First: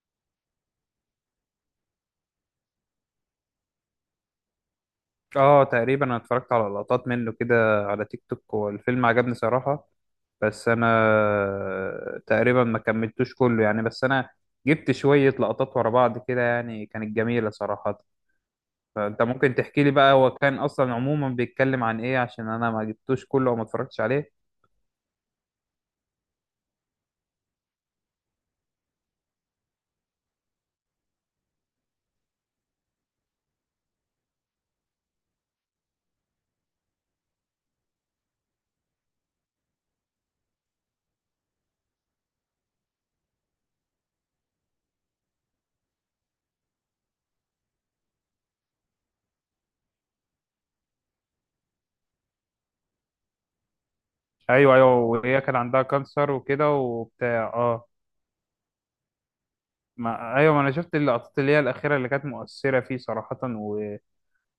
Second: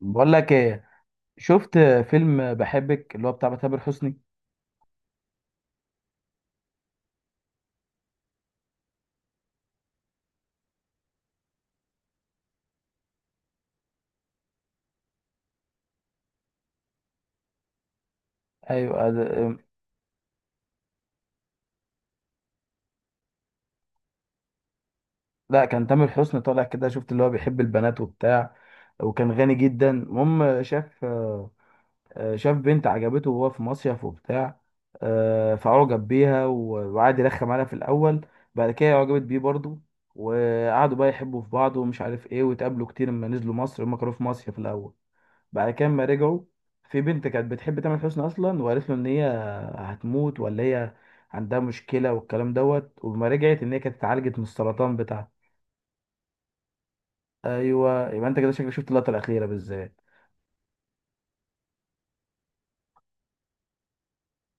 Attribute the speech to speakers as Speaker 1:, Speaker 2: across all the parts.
Speaker 1: بقول لك ايه. شفت فيلم بحبك اللي هو بتاع تامر حسني.
Speaker 2: اه، تقريبا انا اتفرجت على لقطات منه كده على تيك توك، والفيلم عجبني صراحة. بس انا تقريبا ما كملتوش كله يعني. بس انا جبت شوية لقطات ورا بعض كده يعني، كانت جميلة صراحة.
Speaker 1: ايوه
Speaker 2: فانت ممكن
Speaker 1: ده-
Speaker 2: تحكي لي بقى، هو كان اصلا عموما بيتكلم عن ايه؟ عشان انا ما جبتوش كله وما اتفرجتش عليه.
Speaker 1: لا، كان تامر حسني طالع كده، شفت اللي هو بيحب البنات وبتاع، وكان غني جدا. المهم شاف، شاف بنت عجبته وهو في مصيف وبتاع. فعجب بيها وقعد يرخم عليها في الاول. بعد كده عجبت بيه برضه، وقعدوا بقى يحبوا في بعض ومش عارف ايه، واتقابلوا كتير لما نزلوا مصر. هما كانوا في مصيف الاول، بعد كده لما رجعوا في بنت كانت بتحب تامر حسني اصلا، وقالت له ان هي هتموت، ولا هي عندها مشكله والكلام دوت، وما رجعت ان هي كانت اتعالجت من
Speaker 2: ايوه ايوه،
Speaker 1: السرطان بتاعها.
Speaker 2: وهي كان عندها كانسر وكده وبتاع، اه.
Speaker 1: ايوه، يبقى انت كده شكلك شفت اللقطه الاخيره بالذات.
Speaker 2: ما ايوه، ما انا شفت اللقطات اللي هي الاخيرة اللي كانت مؤثرة فيه صراحة و...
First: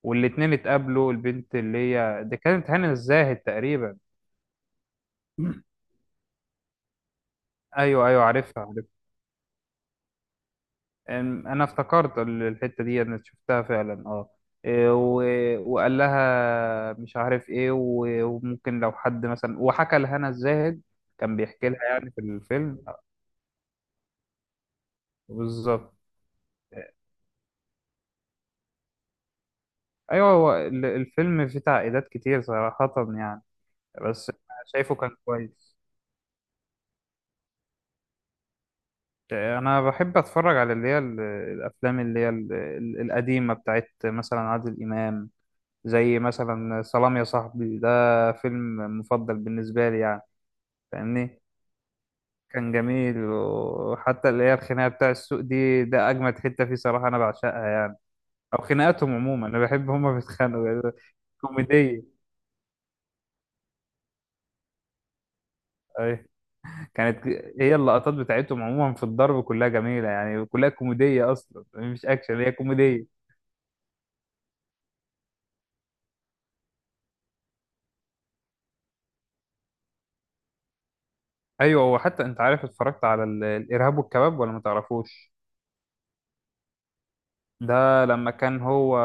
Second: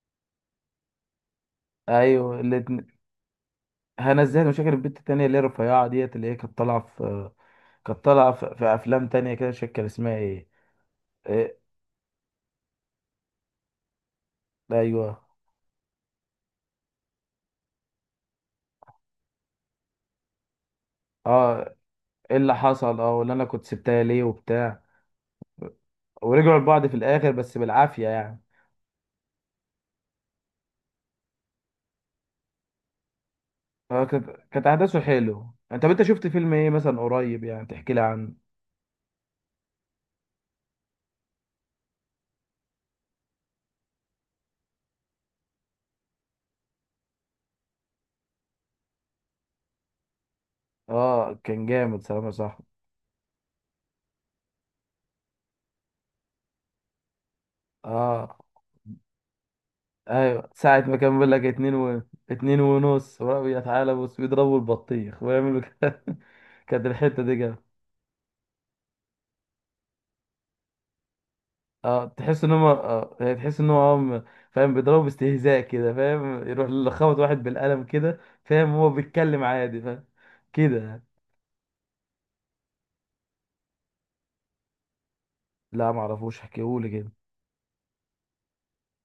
Speaker 2: والاتنين اتقابلوا. البنت اللي هي دي
Speaker 1: ايوه
Speaker 2: كانت
Speaker 1: الاتنين.
Speaker 2: هنا الزاهد تقريبا.
Speaker 1: هنا ازاي؟ مش فاكر البنت التانيه اللي هي رفيعه ديت اللي هي كانت طالعه في، كانت
Speaker 2: ايوه ايوه،
Speaker 1: طالعه في
Speaker 2: عارفها
Speaker 1: في
Speaker 2: عارفها.
Speaker 1: افلام تانيه كده. مش فاكر اسمها ايه.
Speaker 2: أم-
Speaker 1: إيه،
Speaker 2: انا افتكرت الحته دي انا شفتها فعلا، اه.
Speaker 1: ايوه
Speaker 2: وقال لها مش عارف ايه، وممكن لو حد مثلا، وحكى لهنا الزاهد كان بيحكي
Speaker 1: اه.
Speaker 2: لها يعني في
Speaker 1: ايه اللي
Speaker 2: الفيلم.
Speaker 1: حصل اه، ولا انا كنت سبتها ليه وبتاع.
Speaker 2: بالظبط.
Speaker 1: ورجعوا لبعض في الاخر بس بالعافيه يعني.
Speaker 2: ايوه، هو الفيلم فيه تعقيدات كتير صراحه يعني.
Speaker 1: اه،
Speaker 2: بس
Speaker 1: كانت
Speaker 2: أنا
Speaker 1: كانت
Speaker 2: شايفه
Speaker 1: احداثه
Speaker 2: كان
Speaker 1: حلو.
Speaker 2: كويس.
Speaker 1: انت طب انت شفت فيلم ايه مثلا قريب يعني تحكي لي عنه؟
Speaker 2: انا بحب اتفرج على اللي هي الافلام اللي هي القديمه، بتاعت مثلا عادل امام، زي مثلا سلام يا صاحبي ده. فيلم مفضل بالنسبه لي يعني.
Speaker 1: اه،
Speaker 2: فاهمني؟
Speaker 1: كان جامد سلام يا صاحبي.
Speaker 2: كان جميل. وحتى اللي هي الخناقه بتاع السوق دي، ده اجمد حته فيه صراحه، انا بعشقها يعني.
Speaker 1: اه.
Speaker 2: او خناقاتهم عموما، انا بحب هما
Speaker 1: ايوه،
Speaker 2: بيتخانقوا
Speaker 1: ساعة
Speaker 2: يعني،
Speaker 1: ما كان بيقول لك اتنين و...
Speaker 2: كوميديه.
Speaker 1: اتنين ونص، وراهم يتعالى بص بيضربوا البطيخ ويعملوا كده.
Speaker 2: أي.
Speaker 1: كانت الحتة
Speaker 2: كانت
Speaker 1: دي جامدة.
Speaker 2: هي اللقطات بتاعتهم عموما في الضرب كلها جميله يعني، كلها كوميديه اصلا،
Speaker 1: اه،
Speaker 2: مش اكشن،
Speaker 1: تحس ان
Speaker 2: هي
Speaker 1: هم
Speaker 2: كوميديه.
Speaker 1: اه، يعني تحس ان هم فاهم بيضربوا باستهزاء كده، فاهم، يروح خبط واحد بالقلم كده، فاهم، هو بيتكلم عادي فاهم كده يعني.
Speaker 2: ايوه، هو حتى انت عارف اتفرجت على الارهاب والكباب ولا ما تعرفوش؟
Speaker 1: لا معرفوش، احكيهولي كده.
Speaker 2: ده لما كان هو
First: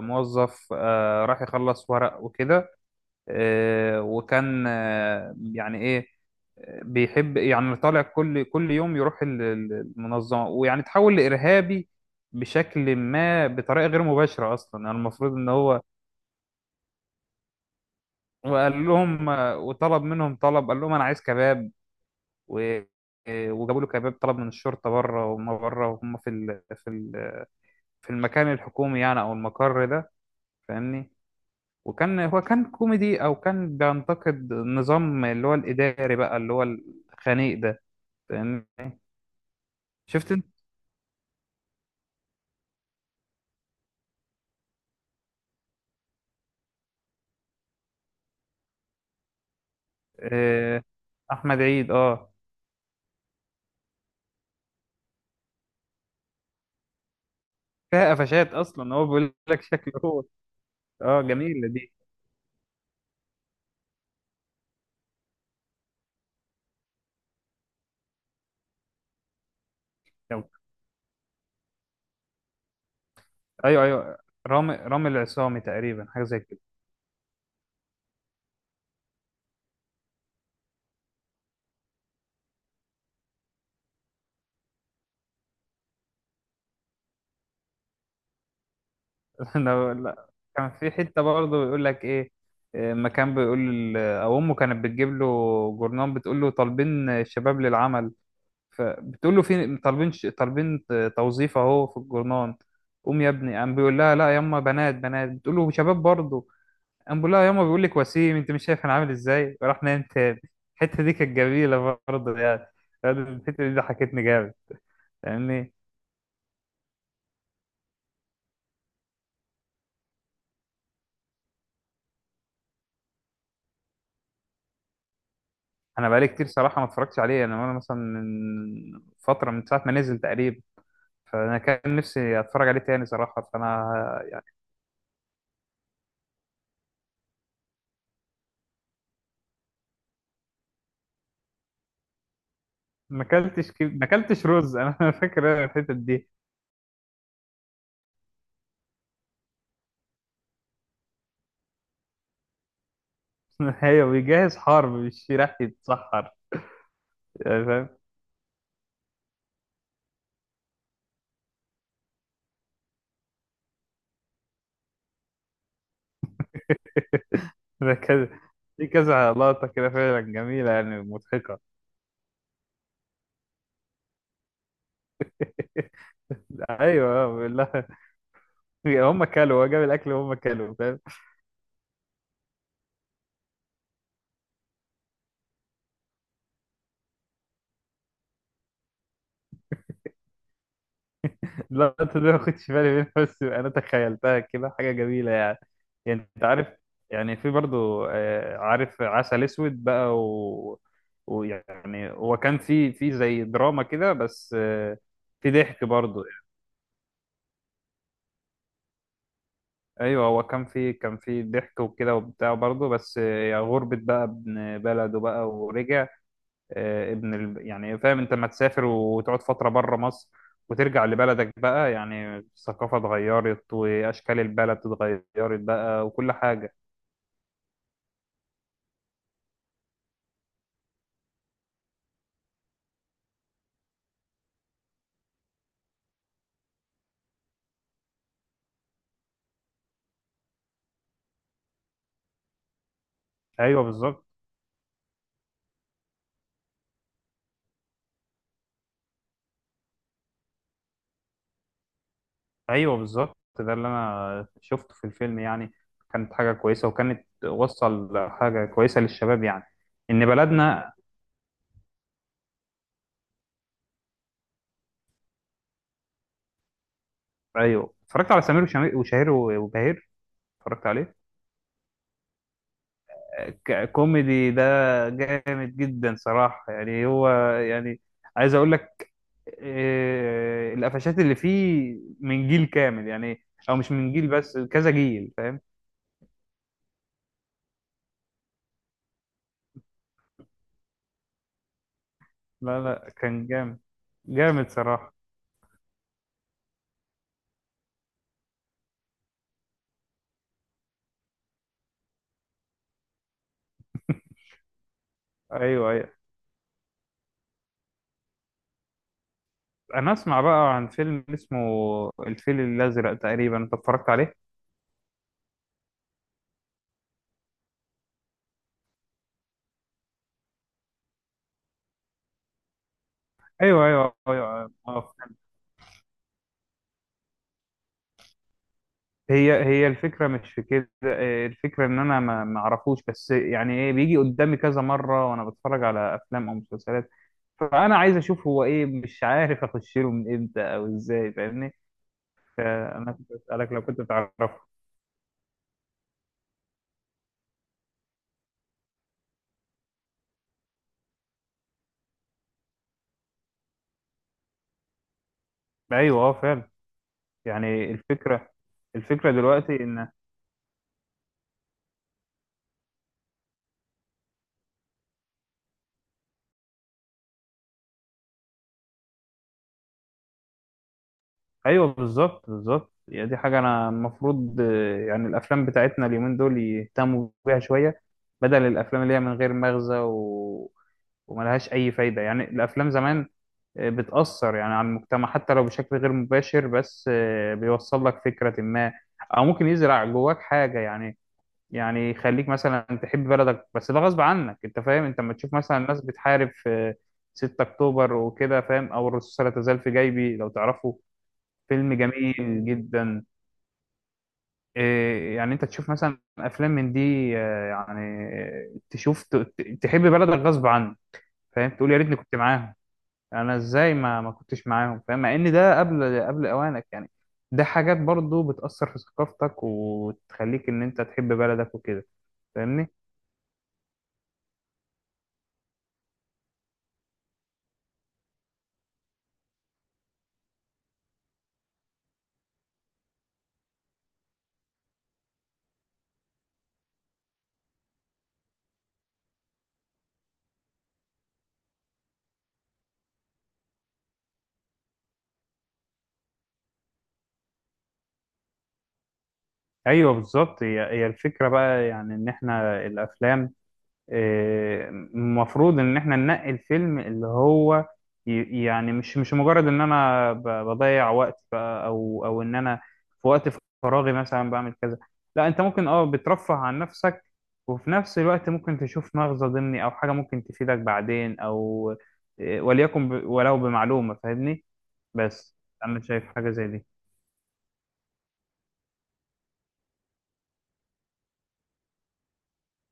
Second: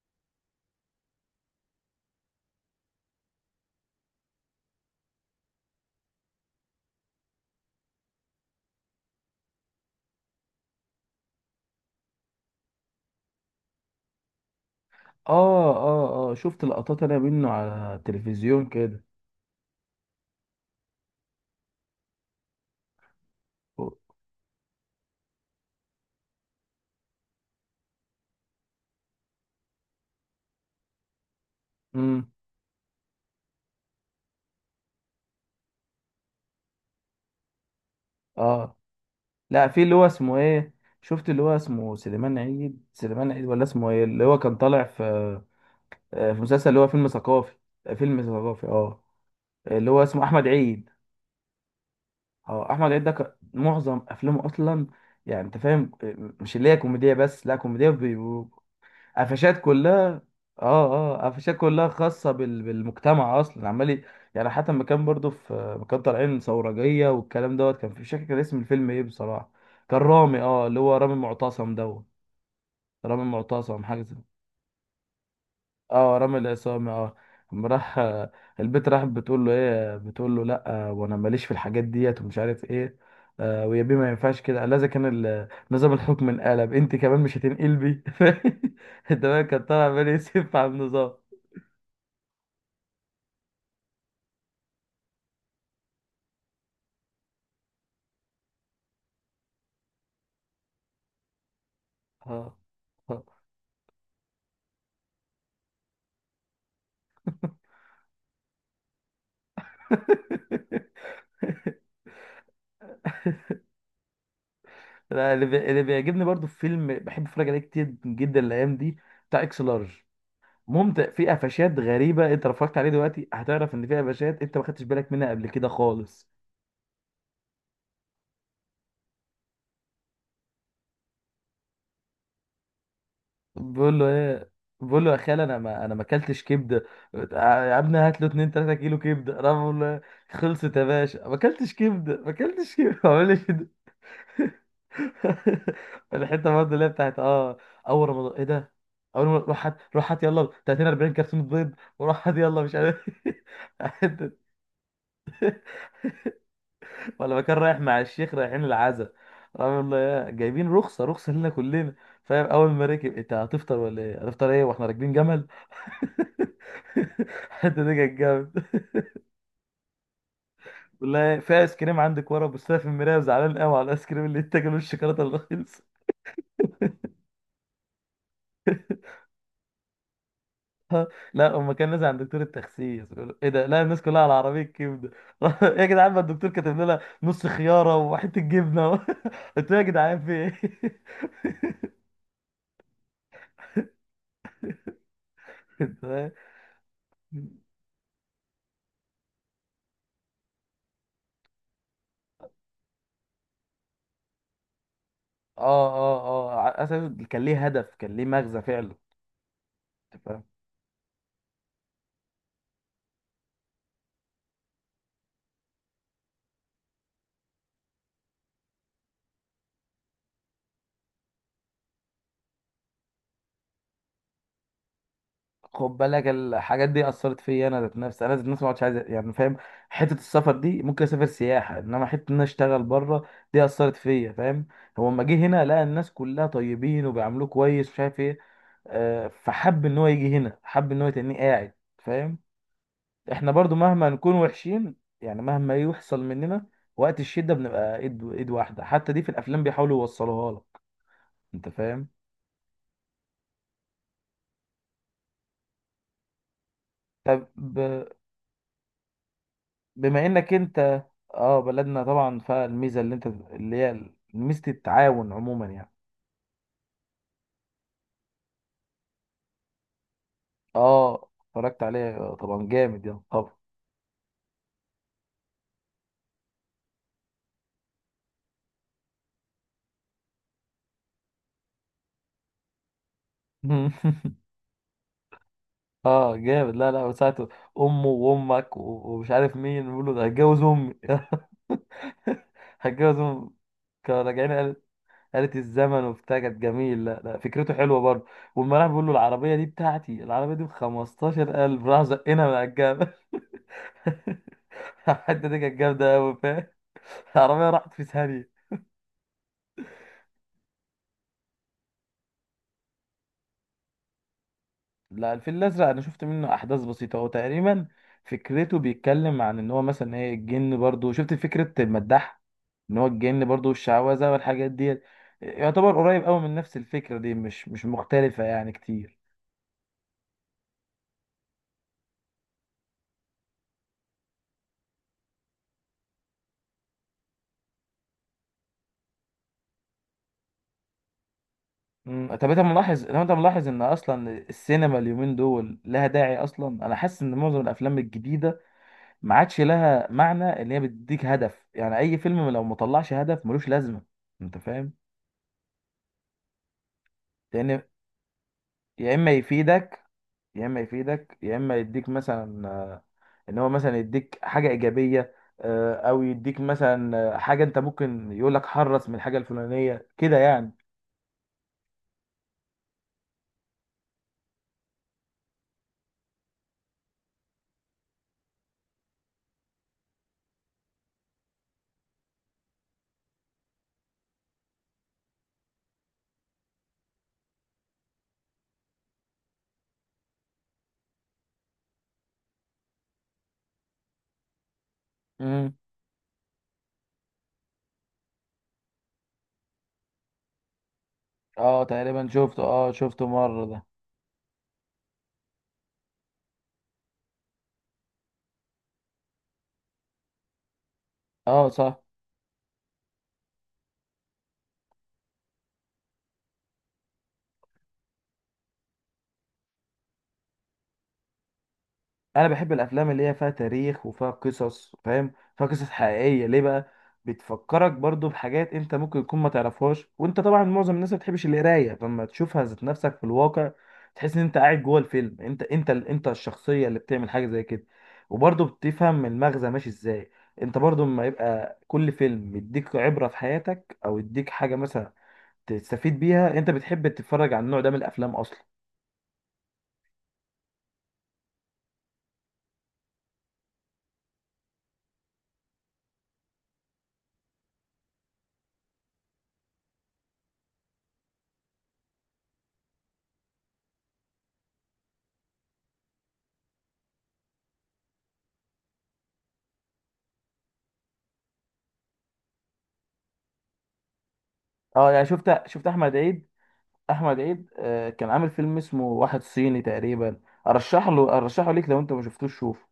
Speaker 2: موظف، راح يخلص ورق وكده. وكان، يعني ايه، بيحب، يعني طالع كل يوم يروح المنظمة، ويعني تحول لإرهابي بشكل ما، بطريقة غير مباشرة أصلا. يعني المفروض إن
Speaker 1: اه
Speaker 2: هو
Speaker 1: اه اه، شفت لقطات انا منه على التلفزيون
Speaker 2: وقال
Speaker 1: كده.
Speaker 2: لهم وطلب منهم طلب، قال لهم أنا عايز كباب. و- وجابوا له كباب. طلب من الشرطة بره، وما بره، وهم في في المكان الحكومي يعني، او المقر ده، فاهمني؟ وكان
Speaker 1: امم
Speaker 2: هو، كان كوميدي، او كان بينتقد النظام اللي هو الاداري بقى، اللي هو الخنيق ده، فاهمني؟
Speaker 1: اه، لا في اللي هو
Speaker 2: شفت
Speaker 1: اسمه
Speaker 2: انت؟
Speaker 1: ايه. شفت اللي هو اسمه سليمان عيد، سليمان عيد ولا اسمه ايه؟ اللي هو كان طالع في، في مسلسل اللي هو فيلم ثقافي. فيلم ثقافي اه، اللي هو اسمه احمد
Speaker 2: آه،
Speaker 1: عيد.
Speaker 2: احمد عيد، اه.
Speaker 1: اه، احمد عيد ده كان معظم افلامه اصلا، يعني انت فاهم مش اللي هي كوميديا بس، لا كوميديا
Speaker 2: فيها قفشات اصلا. هو بيقول
Speaker 1: قفشات
Speaker 2: لك شكله
Speaker 1: كلها.
Speaker 2: هو،
Speaker 1: اه.
Speaker 2: اه،
Speaker 1: اه، قفشات
Speaker 2: جميله
Speaker 1: كلها
Speaker 2: دي.
Speaker 1: خاصة بالمجتمع اصلا عمال يعني. حتى لما كان برضو في لما كان طالعين ثورجية والكلام دوت، كان في مش فاكر كان اسم الفيلم ايه بصراحة. كان رامي
Speaker 2: طب-
Speaker 1: اه، اللي هو رامي معتصم دوت، رامي معتصم
Speaker 2: ايوه
Speaker 1: حاجة زي،
Speaker 2: ايوه، رامي العصامي تقريبا،
Speaker 1: اه
Speaker 2: حاجه
Speaker 1: رامي
Speaker 2: زي كده.
Speaker 1: العصامي اه. لما راح البت راح بتقول له ايه، بتقول له لا وانا ماليش في الحاجات ديت ومش عارف ايه. آه، ويا بيه ما ينفعش كده، لازم كان نظام الحكم انقلب، انت كمان مش هتنقلبي؟ انت بقى كان طالع عمال
Speaker 2: لا،
Speaker 1: يسف على
Speaker 2: كان في
Speaker 1: النظام.
Speaker 2: حته برضه بيقول لك ايه. ما كان بيقول، او امه كانت بتجيب له جورنان، بتقول له طالبين الشباب للعمل، فبتقول له في طالبين طالبين توظيف اهو في الجورنان.
Speaker 1: اه
Speaker 2: قوم
Speaker 1: اه.
Speaker 2: يا ابني. قام بيقول لها لا يما، بنات بنات. بتقول له شباب برضه. قام بيقول لها يما، بيقول لك وسيم، انت مش شايف انا عامل ازاي؟ وراح نايم تاني. الحته دي كانت جميله برضه يعني. الحته دي ضحكتني جامد.
Speaker 1: لا،
Speaker 2: فاهمني؟
Speaker 1: اللي بيعجبني برضو في فيلم بحب اتفرج عليه كتير جدا الايام دي بتاع اكس لارج. ممتع، فيه قفشات غريبه. انت لو اتفرجت عليه دلوقتي هتعرف ان فيه قفشات انت ما خدتش بالك منها قبل كده
Speaker 2: انا بقالي
Speaker 1: خالص.
Speaker 2: كتير صراحه ما اتفرجتش عليه. انا مثلا من فتره، من ساعه ما نزل تقريبا، فانا كان نفسي اتفرج عليه تاني صراحه.
Speaker 1: بقول له
Speaker 2: فانا
Speaker 1: ايه. بقول له يا خال، انا ما اكلتش كبده. آه يا ابني هات له 2 3 كيلو كبده. انا بقول له إيه؟ خلصت يا باشا، ما اكلتش كبده، ما اكلتش كبده ما عملش
Speaker 2: ما اكلتش رز. انا فاكر أنا الحته دي.
Speaker 1: الحته برضه اللي هي بتاعت اه اول رمضان، ايه ده؟ اول ما روح، هات روح هات يلا 30 40 كرتونه بيض، وروح هات يلا مش عارف
Speaker 2: ايوه،
Speaker 1: حتة-
Speaker 2: بيجهز حرب مش رايح يتسحر،
Speaker 1: ولا ما كان
Speaker 2: يعني
Speaker 1: رايح
Speaker 2: فاهم؟
Speaker 1: مع الشيخ رايحين العزا، رحمه الله يا جايبين، رخصه رخصه لنا كلنا فاهم. اول ما ركب: انت هتفطر ولا ايه؟ هتفطر ايه واحنا راكبين جمل؟ الحته دي
Speaker 2: ده
Speaker 1: كانت
Speaker 2: كذا،
Speaker 1: جامد.
Speaker 2: في كذا لقطة كده فعلا جميلة يعني
Speaker 1: والله، في
Speaker 2: مضحكة.
Speaker 1: ايس كريم عندك ورا، بص لها في المرايه وزعلان قوي على الايس كريم اللي انت جايبه الشوكولاته الرخيص.
Speaker 2: ايوه بالله، هم كلوا، هو جاب الاكل وهم كلوا فاهم؟
Speaker 1: لا اما كان نازل عند دكتور التخسيس بيقول له، ايه ده؟ لا الناس كلها على عربيه كبده! يا جدعان، ما الدكتور كاتب لنا نص خياره وحته جبنه قلت له يا جدعان في ايه؟
Speaker 2: اللقطة دي ما كنتش بالي منها، بس انا تخيلتها كده حاجة جميلة يعني.
Speaker 1: أنت
Speaker 2: يعني
Speaker 1: فاهم؟
Speaker 2: انت عارف. يعني في برضو، عارف عسل اسود بقى و... ويعني هو كان في زي دراما كده بس، في ضحك
Speaker 1: اه اه
Speaker 2: برضو.
Speaker 1: اه، على اساس كان ليه هدف، كان ليه مغزى فعلا. أنت
Speaker 2: ايوه،
Speaker 1: فاهم؟
Speaker 2: هو كان في ضحك وكده وبتاع برضه، بس يا غربة بقى ابن بلده بقى ورجع. ابن ال... يعني فاهم انت؟ لما تسافر وتقعد فترة بره مصر وترجع لبلدك بقى، يعني الثقافة اتغيرت، واشكال البلد اتغيرت
Speaker 1: خد
Speaker 2: بقى،
Speaker 1: بالك
Speaker 2: وكل حاجة.
Speaker 1: الحاجات دي اثرت فيا. انا ذات نفسي ما عادش عايز، يعني فاهم، حته السفر دي ممكن اسافر سياحه، انما حته ان انا اشتغل بره دي اثرت فيا، فاهم. هو لما جه هنا لقى الناس كلها طيبين وبيعاملوه كويس ومش عارف ايه، فحب ان هو يجي هنا، حب ان هو يتنيه قاعد، فاهم. احنا برضو
Speaker 2: ايوه
Speaker 1: مهما
Speaker 2: بالظبط.
Speaker 1: نكون وحشين يعني مهما يحصل مننا، وقت الشدة بنبقى ايد ايد واحدة. حتى دي في الافلام بيحاولوا يوصلوها لك، انت فاهم.
Speaker 2: ايوه بالظبط، ده اللي انا شفته في الفيلم يعني. كانت حاجة كويسة، وكانت
Speaker 1: طب
Speaker 2: وصل حاجة كويسة للشباب يعني،
Speaker 1: بما
Speaker 2: ان
Speaker 1: انك
Speaker 2: بلدنا.
Speaker 1: انت، اه بلدنا طبعا، فالميزة اللي انت اللي هي ميزة التعاون عموما يعني.
Speaker 2: ايوه، اتفرجت على سمير وشهير وبهير. اتفرجت عليه.
Speaker 1: اه اتفرجت عليه طبعا جامد يعني طبعا.
Speaker 2: كوميدي ده، جامد جدا صراحة يعني. هو يعني، عايز اقول لك القفشات اللي فيه من جيل كامل يعني. او مش من جيل بس، كذا جيل، فاهم؟
Speaker 1: اه جامد، لا لا، وساعته امه وامك ومش عارف مين بيقول له ده هتجوز امي.
Speaker 2: لا لا،
Speaker 1: هتجوز
Speaker 2: كان
Speaker 1: امي!
Speaker 2: جامد.
Speaker 1: كانوا راجعين
Speaker 2: جامد
Speaker 1: قالت،
Speaker 2: صراحة.
Speaker 1: قالت الزمن وبتاع كانت جميل. لا لا، فكرته حلوه برضه. والما راح بيقول له العربيه دي بتاعتي، العربيه دي ب 15000، راح زقنا من على الجبل. الحته دي كانت
Speaker 2: ايوه ايوه.
Speaker 1: جامده قوي فاهم. العربيه راحت في ثانيه.
Speaker 2: انا اسمع بقى عن فيلم اسمه الفيل الازرق تقريبا، انت اتفرجت عليه؟
Speaker 1: لا، الفيل الأزرق أنا شفت منه أحداث بسيطة. هو تقريبا فكرته بيتكلم عن إن هو مثلا إيه الجن، برضو شفت فكرة المداح إن هو الجن برضو،
Speaker 2: ايوه ايوه
Speaker 1: والشعوذة والحاجات
Speaker 2: ايوه،
Speaker 1: ديت.
Speaker 2: أيوة.
Speaker 1: يعتبر قريب أوي من نفس الفكرة دي، مش مختلفة يعني كتير.
Speaker 2: هي الفكرة مش في كده. الفكرة إن أنا ما أعرفوش، بس يعني إيه بيجي قدامي كذا مرة وأنا بتفرج على أفلام أو مسلسلات، فأنا عايز أشوف هو إيه، مش عارف أخش له من إمتى أو إزاي، فاهمني؟
Speaker 1: طب أنت ملاحظ،
Speaker 2: أنا
Speaker 1: لو أنت
Speaker 2: كنت
Speaker 1: ملاحظ
Speaker 2: بسألك
Speaker 1: إن
Speaker 2: لو كنت
Speaker 1: أصلا
Speaker 2: بتعرفه.
Speaker 1: السينما اليومين دول لها داعي أصلا؟ أنا حاسس إن معظم الأفلام الجديدة ما عادش لها معنى. إن هي بتديك هدف، يعني أي فيلم لو مطلعش هدف ملوش لازمة. أنت فاهم؟
Speaker 2: أيوه، أه، فعلا.
Speaker 1: لأن،
Speaker 2: يعني الفكرة،
Speaker 1: يا إما
Speaker 2: الفكرة دلوقتي
Speaker 1: يفيدك،
Speaker 2: إن.
Speaker 1: يا اما يديك مثلا ان هو مثلا يديك حاجه ايجابيه. او يديك مثلا حاجه انت ممكن يقول لك حرص من الحاجه الفلانيه كده يعني.
Speaker 2: أيوه بالظبط بالظبط، يعني دي حاجة أنا المفروض، يعني الأفلام بتاعتنا اليومين دول يهتموا بيها شوية، بدل الأفلام اللي هي من غير مغزى و... وملهاش اي فايده. يعني الافلام زمان بتأثر يعني على المجتمع، حتى لو بشكل غير مباشر، بس بيوصل لك فكرة ما، أو ممكن يزرع جواك حاجة يعني. يعني يخليك مثلا تحب بلدك، بس ده غصب عنك. أنت فاهم؟ أنت لما تشوف
Speaker 1: امم
Speaker 2: مثلا الناس بتحارب في 6 أكتوبر وكده، فاهم؟ أو الرصاصة لا تزال في جيبي، لو تعرفه.
Speaker 1: اه
Speaker 2: فيلم
Speaker 1: تقريبا شفته،
Speaker 2: جميل
Speaker 1: اه شفته
Speaker 2: جدا.
Speaker 1: مره ده.
Speaker 2: يعني أنت تشوف مثلا أفلام من دي، يعني، تشوف تحب بلدك غصب عنك،
Speaker 1: اه
Speaker 2: فاهم؟ تقول يا
Speaker 1: صح.
Speaker 2: ريتني كنت معاهم، انا ازاي ما كنتش معاهم، فاهم؟ مع ان ده قبل اوانك يعني. ده حاجات برضو بتأثر في ثقافتك، وتخليك ان انت تحب بلدك وكده.
Speaker 1: انا بحب
Speaker 2: فاهمني؟
Speaker 1: الافلام اللي هي فيها تاريخ وفيها قصص، فاهم، فيها قصص حقيقيه. ليه بقى؟ بتفكرك برضو بحاجات انت ممكن تكون ما تعرفهاش، وانت طبعا معظم الناس ما بتحبش القرايه، فلما تشوفها ذات نفسك في الواقع تحس ان انت قاعد جوه الفيلم. انت انت انت الشخصيه اللي بتعمل حاجه زي كده. وبرضو بتفهم المغزى ماشي ازاي. انت برضو لما يبقى كل فيلم يديك عبره في حياتك او يديك حاجه مثلا تستفيد بيها، انت بتحب تتفرج على النوع ده من الافلام اصلا.
Speaker 2: ايوه بالظبط، هي الفكرة بقى يعني. ان احنا الافلام، المفروض ان احنا ننقي الفيلم اللي هو يعني مش مجرد ان انا بضيع وقت بقى، او ان انا في وقت فراغي مثلا بعمل كذا. لا، انت ممكن اه، بترفه عن نفسك، وفي نفس الوقت ممكن تشوف مغزى ضمني، او حاجة ممكن تفيدك بعدين، او وليكن ولو بمعلومة، فاهمني؟
Speaker 1: اه، يعني
Speaker 2: بس
Speaker 1: شفت
Speaker 2: انا
Speaker 1: احمد
Speaker 2: شايف
Speaker 1: عيد.
Speaker 2: حاجة زي دي.
Speaker 1: احمد عيد كان عامل فيلم اسمه واحد صيني تقريبا. ارشح له، ارشحه ليك لو انت ما شفتوش شوفه.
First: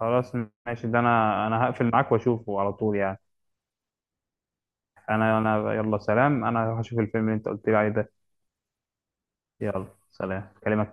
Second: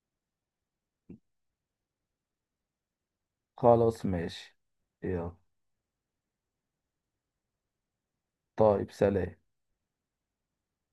Speaker 2: خلاص ماشي، ده انا هقفل معاك واشوفه على طول يعني.
Speaker 1: خلاص ماشي. يلا.
Speaker 2: انا يلا سلام، انا هشوف الفيلم اللي انت قلت لي عليه ده.
Speaker 1: طيب سلام.
Speaker 2: يلا سلام، كلمك.